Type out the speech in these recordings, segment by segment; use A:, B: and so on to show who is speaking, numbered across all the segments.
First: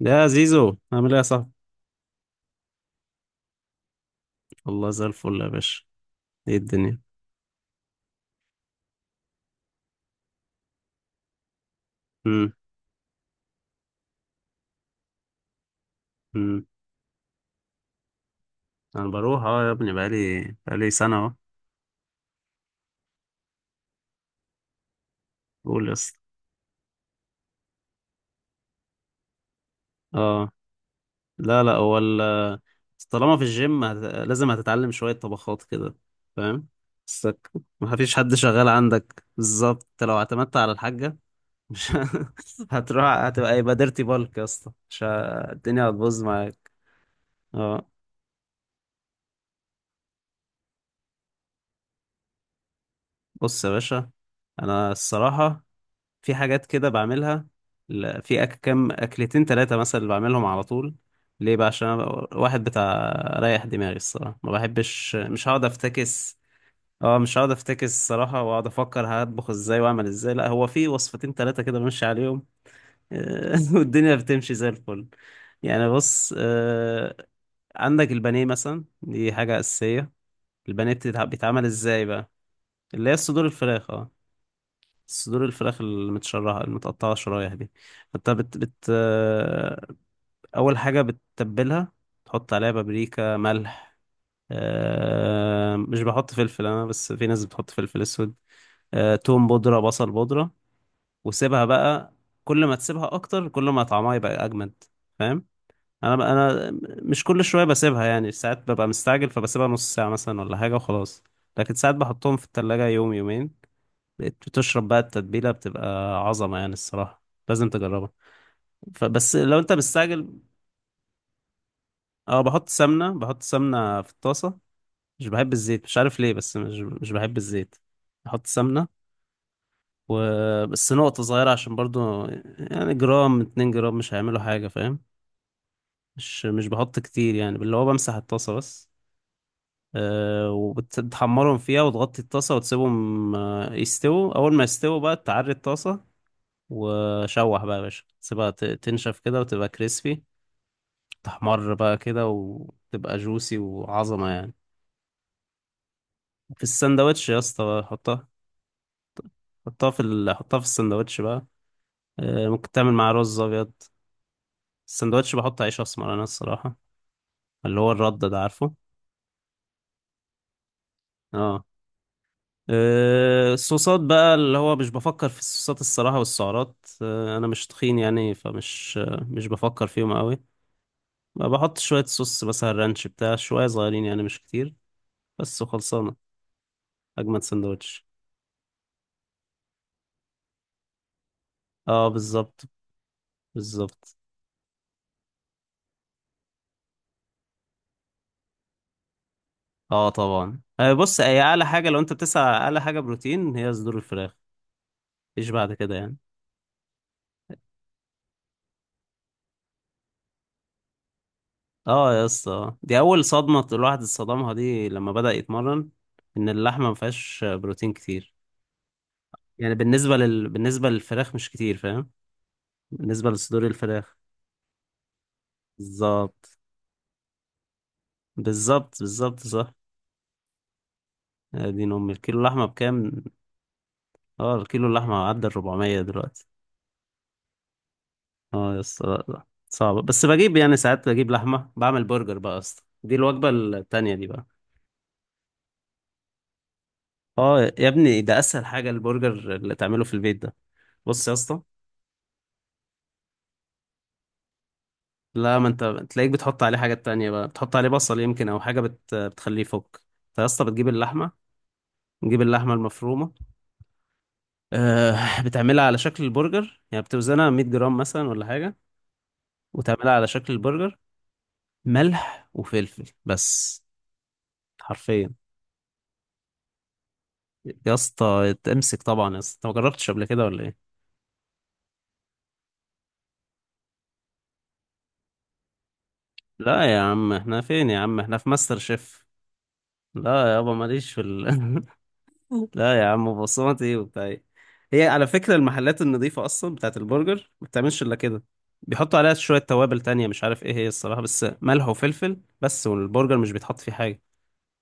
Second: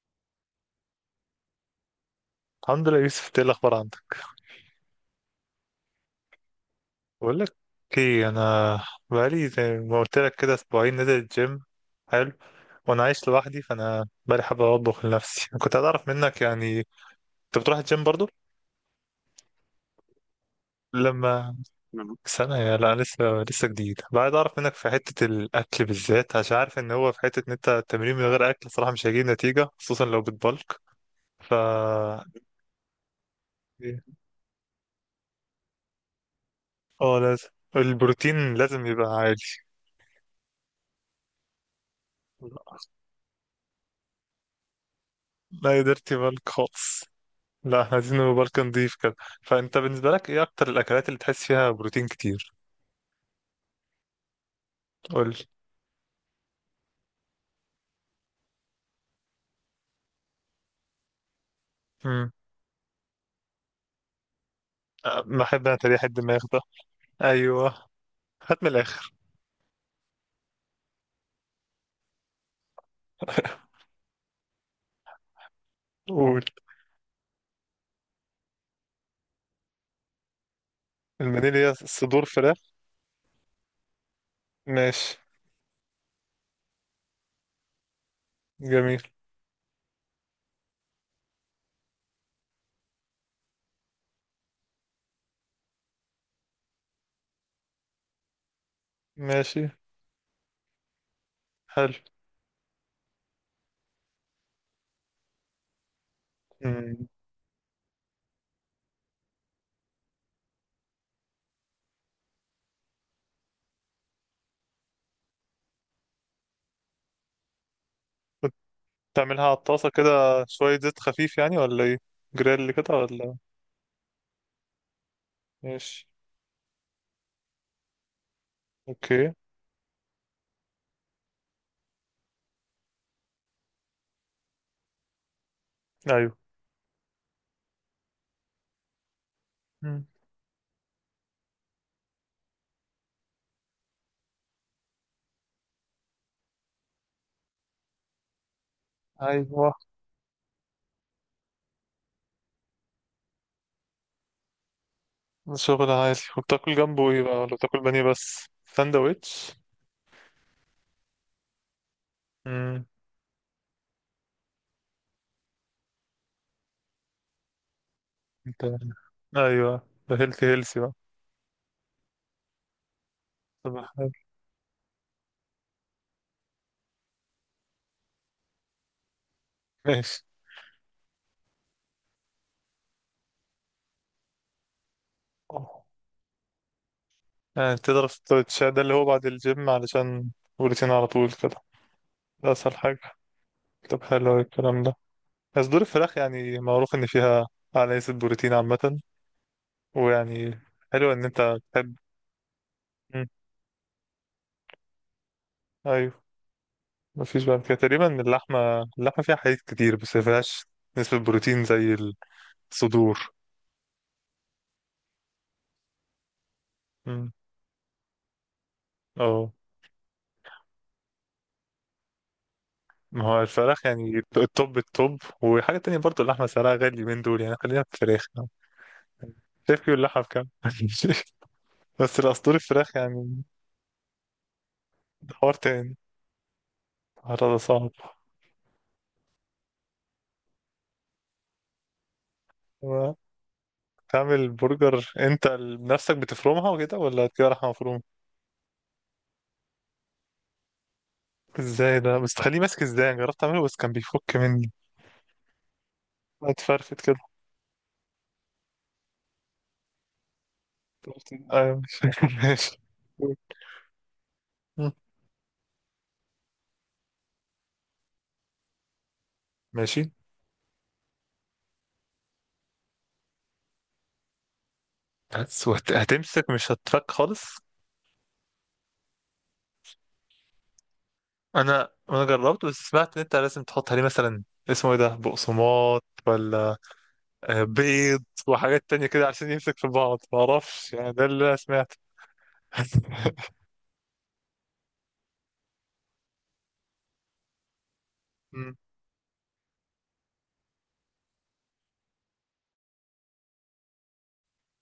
A: يا زيزو، عامل ايه يا صاحبي؟
B: الحمد لله، يوسف. ايه الاخبار عندك؟
A: والله زي الفل يا باشا. ايه الدنيا؟
B: بقول لك ايه، انا بقالي زي ما قلت لك كده اسبوعين نزل الجيم. حلو.
A: امم.
B: وانا عايش لوحدي، فانا بقالي حابة اطبخ لنفسي. كنت عايز اعرف منك
A: امم.
B: يعني انت بتروح الجيم برضو؟
A: انا بروح، اه، يا ابني، بقالي سنه اهو.
B: لما نعم. سنة؟ يا لا، لسه. لسه جديد بقى، عايز اعرف منك في حتة الاكل
A: قول يا اسطى.
B: بالذات، عشان عارف ان هو في حتة ان انت التمرين من غير اكل صراحة مش هيجيب نتيجة، خصوصا لو
A: اه.
B: بتبلك. ف
A: لا، لا، طالما في الجيم
B: إيه؟
A: لازم هتتعلم شويه طبخات كده. فاهم؟
B: اه لازم.
A: بسك. ما فيش حد
B: البروتين
A: شغال
B: لازم يبقى
A: عندك
B: عالي.
A: بالظبط، انت لو اعتمدت على الحاجه، مش. هتروح هتبقى، يبقى ديرتي بالك يا اسطى، مش ه-
B: لا،
A: الدنيا
B: قدرت
A: هتبوظ
B: يبلك
A: معاك.
B: خالص. لا،
A: اه.
B: احنا عايزين نبقى بلك نضيف كده. فانت بالنسبه لك ايه اكتر الاكلات اللي تحس فيها بروتين كتير؟
A: بص يا باشا، انا
B: قول لي.
A: الصراحه في حاجات كده بعملها. في كام أكلتين تلاتة مثلا اللي بعملهم على طول. ليه بقى؟ عشان أنا
B: امم.
A: واحد بتاع ريح دماغي الصراحة، ما بحبش،
B: أه،
A: مش هقعد
B: بحب انا تريح الدماغ
A: أفتكس.
B: ده.
A: اه، مش هقعد
B: ايوه،
A: أفتكس الصراحة
B: هات
A: وأقعد
B: من
A: أفكر
B: الاخر.
A: هطبخ إزاي وأعمل إزاي. لا، هو في وصفتين تلاتة كده بمشي عليهم. والدنيا بتمشي زي الفل. يعني بص،
B: قول.
A: عندك البانيه مثلا دي حاجة أساسية. البانيه
B: المنيل
A: بيتعمل
B: هي
A: إزاي
B: صدور
A: بقى؟
B: فراخ.
A: اللي هي صدور الفراخ، اه.
B: ماشي.
A: صدور الفراخ المتشرحة المتقطعة شرايح دي، فانت بت بت
B: جميل.
A: آه، أول حاجة بتتبلها، تحط عليها بابريكا، ملح. مش بحط فلفل أنا، بس في ناس بتحط فلفل أسود. توم
B: ماشي.
A: بودرة، بصل بودرة. وسيبها
B: حلو.
A: بقى. كل ما تسيبها أكتر، كل ما طعمها يبقى أجمد. فاهم؟ أنا
B: امم
A: مش كل شوية بسيبها يعني، ساعات ببقى مستعجل فبسيبها نص ساعة مثلا ولا حاجة وخلاص. لكن ساعات بحطهم في التلاجة يوم يومين، بقيت بتشرب بقى، التتبيلة بتبقى عظمة يعني الصراحة. لازم تجربها.
B: كنت
A: فبس
B: تعملها على
A: لو انت
B: الطاسه كده،
A: مستعجل،
B: شويه زيت خفيف يعني ولا ايه؟
A: اه،
B: جريل كده ولا؟
A: بحط سمنة في الطاسة. مش بحب الزيت، مش
B: ماشي.
A: عارف ليه، بس مش بحب الزيت. بحط سمنة،
B: اوكي.
A: وبس نقطة صغيرة عشان برضو، يعني جرام، 2 جرام مش هيعملوا حاجة، فاهم؟
B: ايوه.
A: مش بحط كتير يعني، اللي هو بمسح الطاسة بس.
B: مم.
A: أه، وبتحمرهم فيها وتغطي الطاسة وتسيبهم، يستووا. أول ما يستووا بقى تعري الطاسة وشوح بقى يا باشا، سيبها تنشف كده وتبقى
B: ايوه.
A: كريسبي، تحمر بقى كده وتبقى جوسي وعظمة يعني.
B: شغل عادي.
A: في
B: وبتاكل جنبه ايه
A: السندوتش
B: بقى،
A: يا
B: ولا
A: اسطى
B: بتاكل
A: بقى
B: بانيه
A: حطها،
B: بس ساندوتش؟
A: حطها في السندوتش بقى. ممكن
B: امم
A: تعمل مع رز ابيض. السندوتش بحط عيش اسمر انا الصراحة، اللي هو الرد ده،
B: انت.
A: عارفه؟
B: ايوه. ده هيلثي هيلثي بقى.
A: اه.
B: طب
A: الصوصات
B: حلو.
A: بقى، اللي هو مش بفكر في الصوصات الصراحة والسعرات. انا مش تخين يعني، فمش مش بفكر فيهم
B: ماشي.
A: قوي. بحط شوية صوص مثلا رانش بتاع، شوية صغيرين يعني، مش كتير بس
B: أوه.
A: وخلصانة. اجمد
B: يعني
A: سندوتش.
B: تضرب السندوتشات ده اللي هو بعد الجيم علشان بروتين على طول كده.
A: اه،
B: ده
A: بالظبط.
B: اسهل حاجة. طب
A: بالظبط.
B: حلو أوي الكلام ده. صدور الفراخ يعني معروف ان فيها اعلى نسبة بروتين عامة.
A: اه
B: ويعني
A: طبعا،
B: حلو
A: بص،
B: ان
A: هي
B: انت
A: اعلى حاجه،
B: تحب.
A: لو انت بتسعى على اعلى حاجه
B: مم.
A: بروتين هي صدور الفراخ. مفيش بعد كده يعني.
B: ايوه. مفيش بعد كده تقريبا. اللحمة فيها حديد كتير بس مفيهاش نسبة بروتين زي
A: اه يا اسطى، دي اول
B: الصدور.
A: صدمه الواحد اتصدمها دي لما بدأ يتمرن، ان اللحمه ما
B: مم.
A: فيهاش بروتين كتير.
B: اه.
A: يعني بالنسبه للفراخ مش كتير، فاهم؟
B: ما
A: بالنسبه
B: هو
A: لصدور
B: الفراخ
A: الفراخ.
B: يعني التوب التوب. وحاجة تانية برضو، اللحمة
A: بالظبط،
B: سعرها غالي من دول، يعني خلينا في الفراخ.
A: بالظبط، بالظبط، صح.
B: شايف واللحمة بكام.
A: دي ام
B: بس
A: الكيلو
B: الأسطوري
A: لحمه
B: الفراخ
A: بكام؟
B: يعني.
A: اه، الكيلو اللحمه
B: ده
A: عدى ال
B: حوار تاني.
A: 400 دلوقتي.
B: الحوار ده صعب.
A: اه يا اسطى، لا، لا، صعبة، بس بجيب يعني، ساعات بجيب لحمة بعمل برجر بقى يا اسطى، دي
B: هو
A: الوجبة التانية دي بقى.
B: تعمل برجر انت بنفسك بتفرمها وكده، ولا تجيب
A: اه
B: لحمة
A: يا
B: مفرومة؟
A: ابني، ده اسهل حاجة البرجر اللي تعمله في البيت ده. بص يا اسطى،
B: ازاي ده بس تخليه ماسك ازاي؟ أنا جربت اعمله بس كان بيفك مني.
A: لا، ما انت تلاقيك بتحط عليه
B: اتفرفت
A: حاجات
B: كده.
A: تانية بقى، بتحط عليه بصل يمكن او حاجة بتخليه يفك. فيا اسطى بتجيب اللحمة،
B: ايوه. ماشي.
A: نجيب اللحمة
B: ماشي.
A: المفرومة.
B: مم.
A: أه، بتعملها على شكل البرجر يعني، بتوزنها 100 جرام مثلا ولا حاجة،
B: ماشي.
A: وتعملها على شكل البرجر. ملح وفلفل بس، حرفيا.
B: بس هتمسك مش هتفك خالص.
A: يا اسطى تمسك طبعا يا اسطى، انت ما جربتش قبل كده ولا ايه؟
B: انا جربت بس سمعت ان انت لازم تحط عليه مثلا اسمه ايه ده، بقسماط ولا
A: لا يا عم، احنا
B: آه،
A: فين يا عم،
B: بيض
A: احنا في ماستر
B: وحاجات تانية
A: شيف؟
B: كده عشان يمسك في بعض، ما
A: لا يابا،
B: اعرفش يعني،
A: ماليش
B: ده اللي انا سمعته.
A: لا يا عم، بصمتي وبتاع ايه. هي على فكرة المحلات النظيفة اصلا بتاعت البرجر ما بتعملش الا كده،
B: مم.
A: بيحطوا عليها شوية توابل تانية مش عارف ايه هي الصراحة، بس ملح وفلفل بس، والبرجر مش بيتحط فيه حاجة.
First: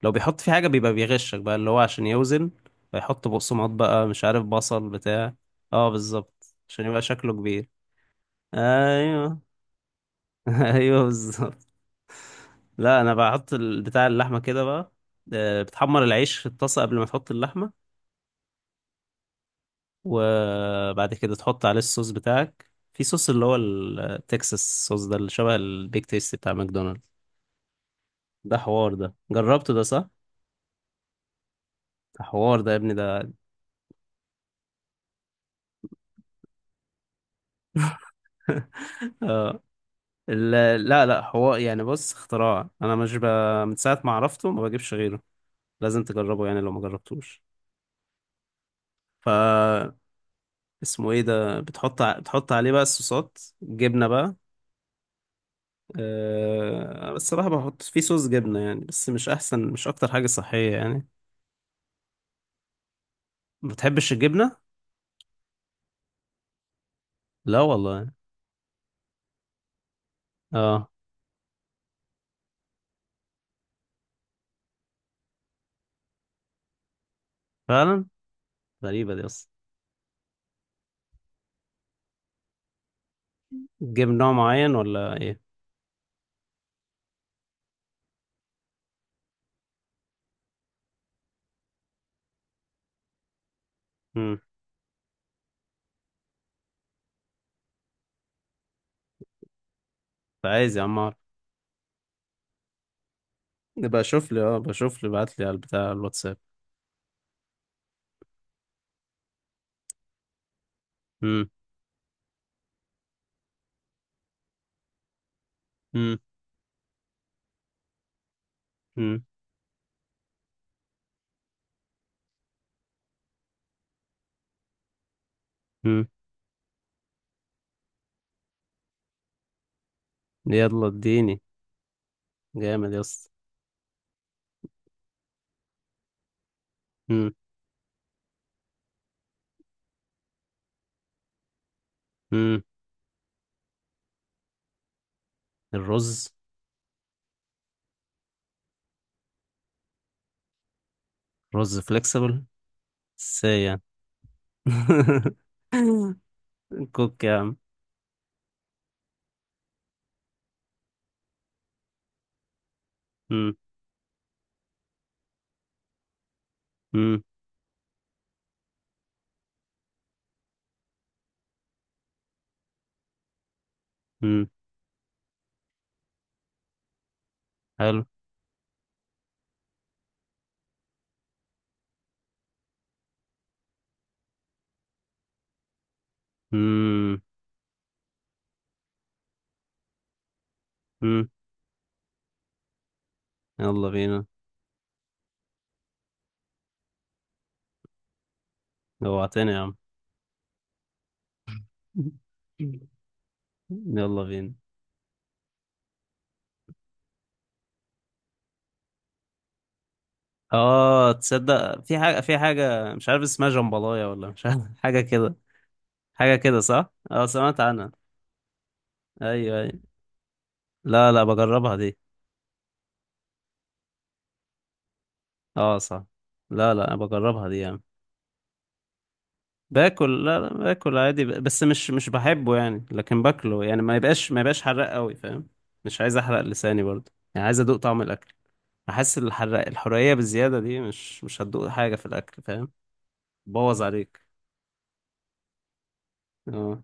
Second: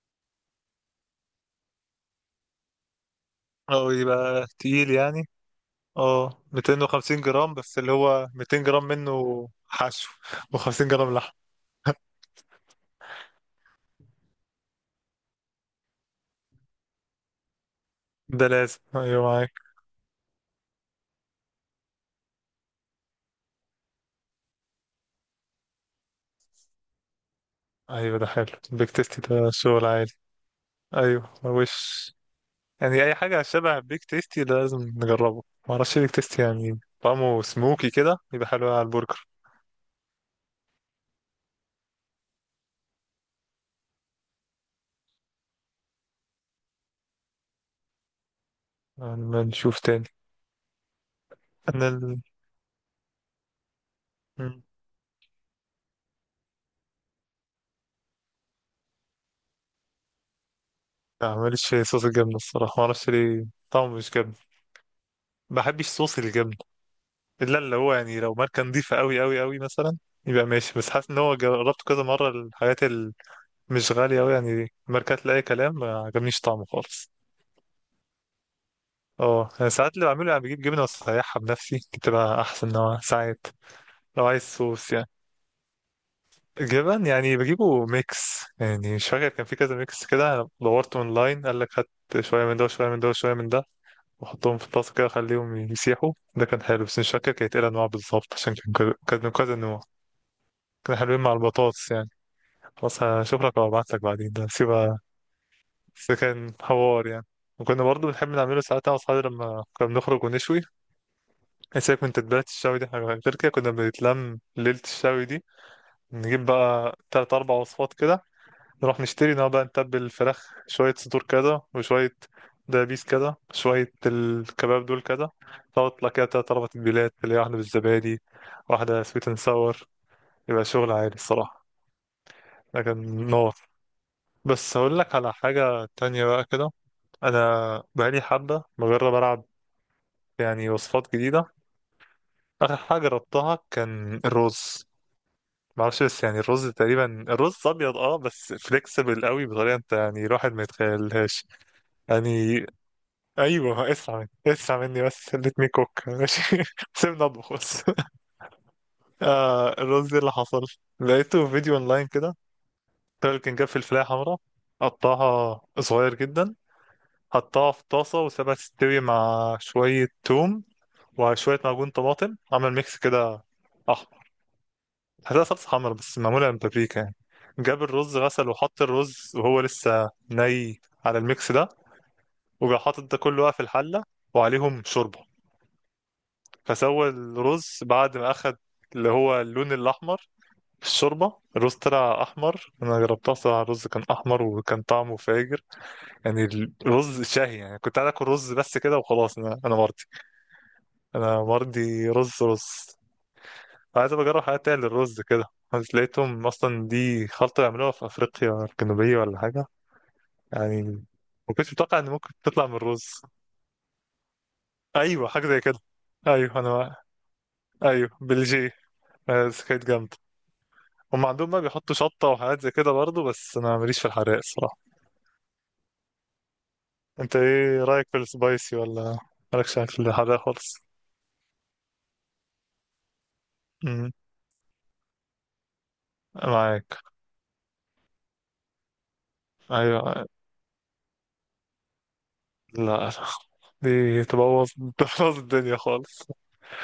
A: لو بيحط فيه حاجة بيبقى بيغشك بقى، اللي هو عشان يوزن، بيحط بقسماط
B: او
A: بقى، مش عارف،
B: يبقى
A: بصل
B: تقيل يعني.
A: بتاع. اه
B: اه
A: بالظبط، عشان يبقى
B: 250
A: شكله
B: جرام،
A: كبير.
B: بس اللي هو 200 جرام
A: ايوه.
B: منه حشو، و50
A: ايوه
B: جرام لحم.
A: بالظبط. لا، انا بحط بتاع اللحمه كده بقى. بتحمر العيش في الطاسه قبل ما تحط اللحمه،
B: ده لازم، ايوه معاك.
A: وبعد كده تحط عليه الصوص بتاعك، في صوص اللي هو التكساس صوص ده، اللي شبه البيك تيستي بتاع ماكدونالدز.
B: ايوه ده حلو.
A: ده
B: بيك
A: حوار ده.
B: تيستي ده
A: جربته ده،
B: شغل
A: صح.
B: عالي. ايوه وش.
A: ده حوار ده يا ابني
B: يعني
A: ده.
B: اي حاجه شبه بيك تيستي ده لازم نجربه. ما اعرفش بيك تيستي، يعني طعمه سموكي كده يبقى حلو على البرجر.
A: اه. ال- لا، لا، حوار يعني، بص اختراع انا، مش ب... من ساعه ما عرفته ما بجيبش غيره. لازم تجربه يعني لو ما جربتوش.
B: يعني ما نشوف
A: ف
B: تاني.
A: اسمه ايه ده، بتحط
B: انا
A: بتحط عليه بقى الصوصات، جبنه بقى.
B: ال...
A: أه، بس الصراحة بحط فيه صوص جبنة يعني، بس مش أحسن، مش أكتر حاجة صحية يعني.
B: لا، ماليش في صوص الجبنة الصراحة، ما اعرفش ليه.
A: ما
B: طعمه مش
A: بتحبش
B: جبنة.
A: الجبنة؟
B: ما بحبش صوص الجبنة. الا
A: لا
B: اللي هو
A: والله.
B: يعني لو ماركة نظيفة قوي قوي قوي مثلا يبقى ماشي. بس
A: اه.
B: حاسس ان هو جربته كذا مرة، الحاجات اللي مش غالية قوي يعني، ماركات لأي كلام، ما عجبنيش طعمه خالص.
A: فعلا، غريبة دي أصلا.
B: اه انا ساعات اللي بعمله يعني بجيب جبنة وأسيحها بنفسي، بتبقى احسن نوع ساعات.
A: تجيب
B: لو
A: نوع
B: عايز
A: معين
B: صوص يعني
A: ولا إيه؟
B: جبن يعني، بجيبه ميكس يعني. مش فاكر كان في كذا ميكس كده، أنا دورت اونلاين قال لك هات شوية من ده وشوية من ده وشوية من ده،
A: مم.
B: واحطهم في الطاسة كده اخليهم يسيحوا. ده كان حلو، بس مش فاكر كانت ايه الانواع بالظبط، عشان كان من كذا نوع.
A: عايز يا عم
B: كانوا
A: أعرف.
B: حلوين مع البطاطس يعني. خلاص هشوف لك وابعت لك
A: يبقى شوف
B: بعدين،
A: لي،
B: ده
A: اه،
B: سيبها.
A: بشوف لي، بعت لي على البتاع
B: بس
A: الواتساب.
B: كان حوار يعني. وكنا برضه بنحب نعمله ساعات انا واصحابي لما كنا بنخرج ونشوي.
A: مم.
B: إيه سيبك من تتبيلات الشوي دي، حاجة غير كده. كنا بنتلم ليلة الشوي دي،
A: مم.
B: نجيب بقى تلات أربع وصفات كده، نروح
A: مم.
B: نشتري، نقعد بقى نتبل الفراخ، شوية صدور كده وشوية دبابيس كده، شوية الكباب دول كده.
A: مم.
B: تطلع كده تلات أربع تتبيلات، اللي هي واحدة بالزبادي، واحدة سويت اند ساور. يبقى
A: يلا
B: شغل عالي
A: اديني.
B: الصراحة.
A: جامد يا
B: لكن
A: اسطى.
B: نار. بس هقول لك على حاجة تانية بقى كده.
A: مم.
B: أنا بقالي حبة بجرب ألعب يعني وصفات جديدة.
A: مم.
B: آخر حاجة جربتها كان الرز. معرفش بس
A: الرز.
B: يعني الرز تقريبا، الرز أبيض اه بس فليكسبل قوي بطريقة انت يعني الواحد ما يتخيلهاش.
A: رز فليكسبل.
B: يعني
A: ازاي يعني؟
B: ايوه، اسمع اسمع مني بس، let me cook ماشي.
A: كوك
B: سيبنا
A: يا
B: اطبخ
A: عم.
B: بس. آه الرز إيه اللي حصل، لقيته في فيديو اونلاين كده. الراجل
A: مم.
B: كان جاب فلفلايه حمراء، قطعها صغير جدا،
A: مم.
B: حطها في طاسه وسابها تستوي مع شويه توم وشويه معجون طماطم، عمل ميكس كده احمر.
A: مم.
B: هتلاقي صلصه حمرا بس معموله من بابريكا يعني. جاب
A: حلو.
B: الرز غسل وحط الرز وهو لسه ني على الميكس ده. وجا حاطط ده كله بقى في الحله، وعليهم شوربه. فسوى
A: مم.
B: الرز بعد ما اخد اللي هو اللون الاحمر في
A: مم.
B: الشوربه. الرز طلع احمر. انا جربتها صراحه، الرز
A: يلا
B: كان
A: بينا.
B: احمر وكان طعمه فاجر يعني. الرز شهي يعني. كنت عايز اكل رز بس كده وخلاص.
A: جوعتني يا
B: انا
A: عم.
B: مرضي. انا مرضي رز رز. عايز
A: يلا
B: أبقى اجرب
A: بينا.
B: حاجات تانية للرز كده. بس لقيتهم اصلا دي خلطه بيعملوها في افريقيا الجنوبيه ولا حاجه. يعني
A: اه،
B: ما كنتش
A: تصدق في
B: متوقع ان
A: حاجة
B: ممكن
A: في
B: تطلع من
A: حاجة مش
B: الرز.
A: عارف اسمها، جمبلاية ولا مش عارف، حاجة
B: ايوه
A: كده.
B: حاجه زي كده.
A: حاجة
B: ايوه
A: كده، صح؟
B: انا.
A: اه، سمعت عنها.
B: ايوه بلجيه. آه،
A: ايوه،
B: بس
A: ايوه.
B: كانت جامده.
A: لا، لا،
B: هم عندهم بقى
A: بجربها
B: بيحطوا
A: دي.
B: شطة وحاجات زي كده برضه، بس أنا ماليش في الحراق الصراحة.
A: اه صح. لا، لا، أنا
B: أنت
A: بجربها دي يعني.
B: إيه رأيك في السبايسي، ولا مالكش في
A: لا،
B: الحراق
A: لا،
B: خالص؟
A: باكل عادي، بس مش بحبه يعني، لكن باكله يعني، ما
B: امم.
A: يبقاش، ما يبقاش حراق قوي، فاهم؟ مش عايز احرق لساني
B: معاك.
A: برضه يعني، عايز ادوق طعم الاكل. احس الحراق، الحرقية
B: أيوه.
A: بالزيادة دي مش هتدوق حاجة في الاكل، فاهم؟
B: لا لا.
A: بوظ
B: دي
A: عليك.
B: تبوظ. تبوظ الدنيا خالص.
A: اه.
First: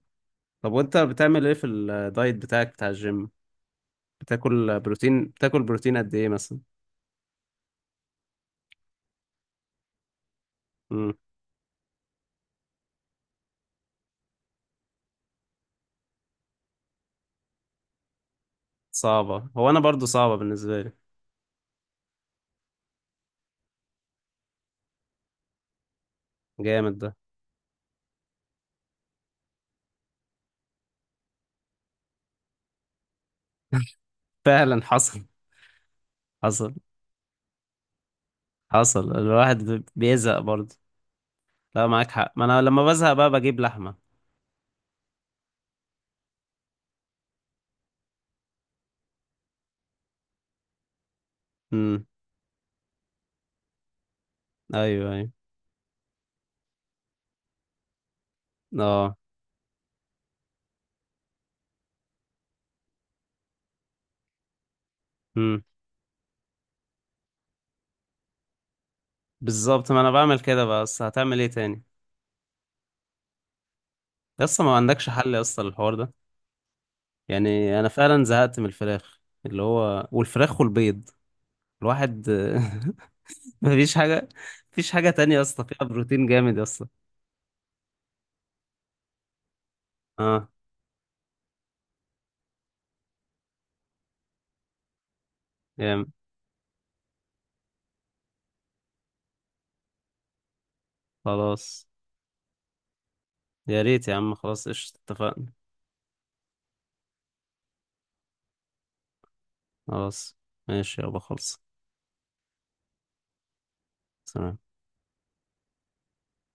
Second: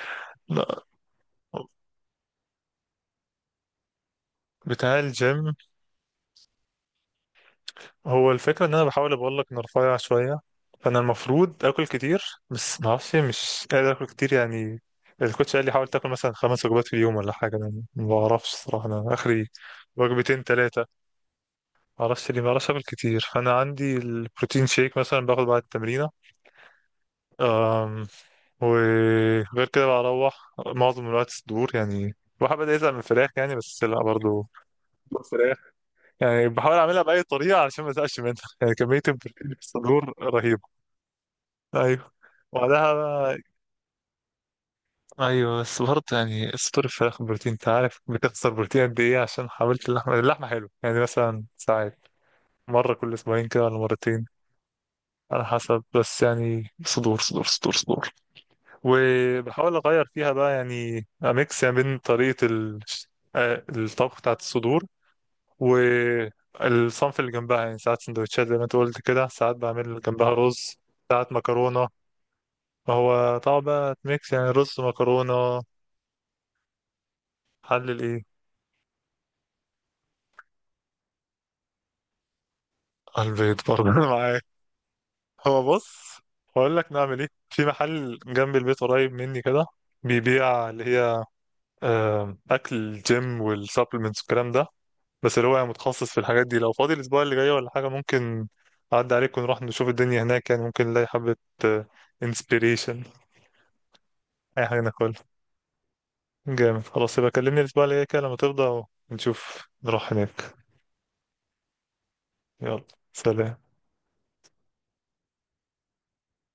A: طب،
B: لا.
A: وانت بتعمل ايه في الدايت بتاعك بتاع الجيم؟
B: بتاع الجيم.
A: بتاكل بروتين قد ايه مثلا؟
B: هو الفكرة إن أنا بحاول أقول لك إن رفيع شوية، فأنا
A: امم.
B: المفروض آكل كتير. بس معرفش، مش قادر آكل كتير يعني. الكوتش قال لي حاول تاكل مثلا خمس وجبات في اليوم ولا حاجة، أنا ما بعرفش الصراحة. أنا آخري
A: صعبة، هو انا برضو صعبة
B: وجبتين
A: بالنسبة
B: تلاتة.
A: لي.
B: معرفش ليه، بعرفش اعمل كتير. فانا عندي البروتين شيك مثلا باخد بعد التمرينه.
A: جامد ده.
B: أم، وغير كده بروح معظم الوقت صدور. يعني الواحد بدأ يزهق من الفراخ يعني، بس لا برضه
A: فعلا حصل.
B: فراخ. يعني
A: حصل.
B: بحاول اعملها بأي طريقة علشان ما ازهقش منها. يعني كمية
A: حصل،
B: البروتين في
A: الواحد
B: الصدور
A: بيزهق برضو.
B: رهيبة.
A: لا، معاك
B: ايوه
A: حق، ما انا لما
B: وبعدها
A: بزهق بقى
B: بقى-
A: بجيب لحمة.
B: ايوه، بس برضه يعني صدور الفراخ بروتين انت عارف بتخسر بروتين قد ايه، عشان حاولت. اللحمة حلوة يعني مثلا
A: امم.
B: ساعات مرة كل اسبوعين كده ولا مرتين،
A: ايوه، ايوه.
B: على حسب. بس يعني صدور صدور صدور صدور.
A: اه.
B: وبحاول اغير فيها بقى يعني اميكس يعني، بين طريقه آه، الطبخ بتاعت الصدور
A: امم.
B: والصنف اللي جنبها. يعني ساعات سندوتشات زي ما انت قلت كده، ساعات
A: بالظبط،
B: بعمل
A: ما انا
B: جنبها
A: بعمل كده،
B: رز،
A: بس
B: ساعات
A: هتعمل ايه تاني؟
B: مكرونه. هو طبعا بقى ميكس يعني
A: لسه
B: رز
A: ما عندكش حل يا اسطى
B: مكرونه.
A: للحوار ده؟ يعني انا
B: حلل
A: فعلا
B: ايه؟
A: زهقت من الفراخ، اللي هو والفراخ والبيض، الواحد.
B: البيض برضه
A: مفيش حاجة.
B: معايا.
A: مفيش حاجة تانية يا اسطى
B: هو
A: فيها
B: بص،
A: بروتين جامد يا
B: هقول
A: اسطى.
B: لك نعمل ايه. في محل جنب البيت قريب مني كده،
A: اه.
B: بيبيع اللي هي آه، اكل الجيم والسبلمنتس والكلام ده، بس اللي هو يعني متخصص
A: جامد
B: في الحاجات دي. لو فاضي الاسبوع اللي جاي ولا حاجه، ممكن اعدي عليك ونروح نشوف الدنيا هناك، يعني ممكن نلاقي حبه
A: خلاص.
B: انسبيريشن،
A: يا ريت يا عم،
B: اي
A: خلاص،
B: حاجه
A: قشطة،
B: ناكلها.
A: اتفقنا.
B: جامد. خلاص يبقى كلمني الاسبوع اللي جاي كده لما تفضى، ونشوف نروح
A: خلاص.
B: هناك.
A: ماشي يابا، خلص.
B: يلا، سلام.
A: سلام.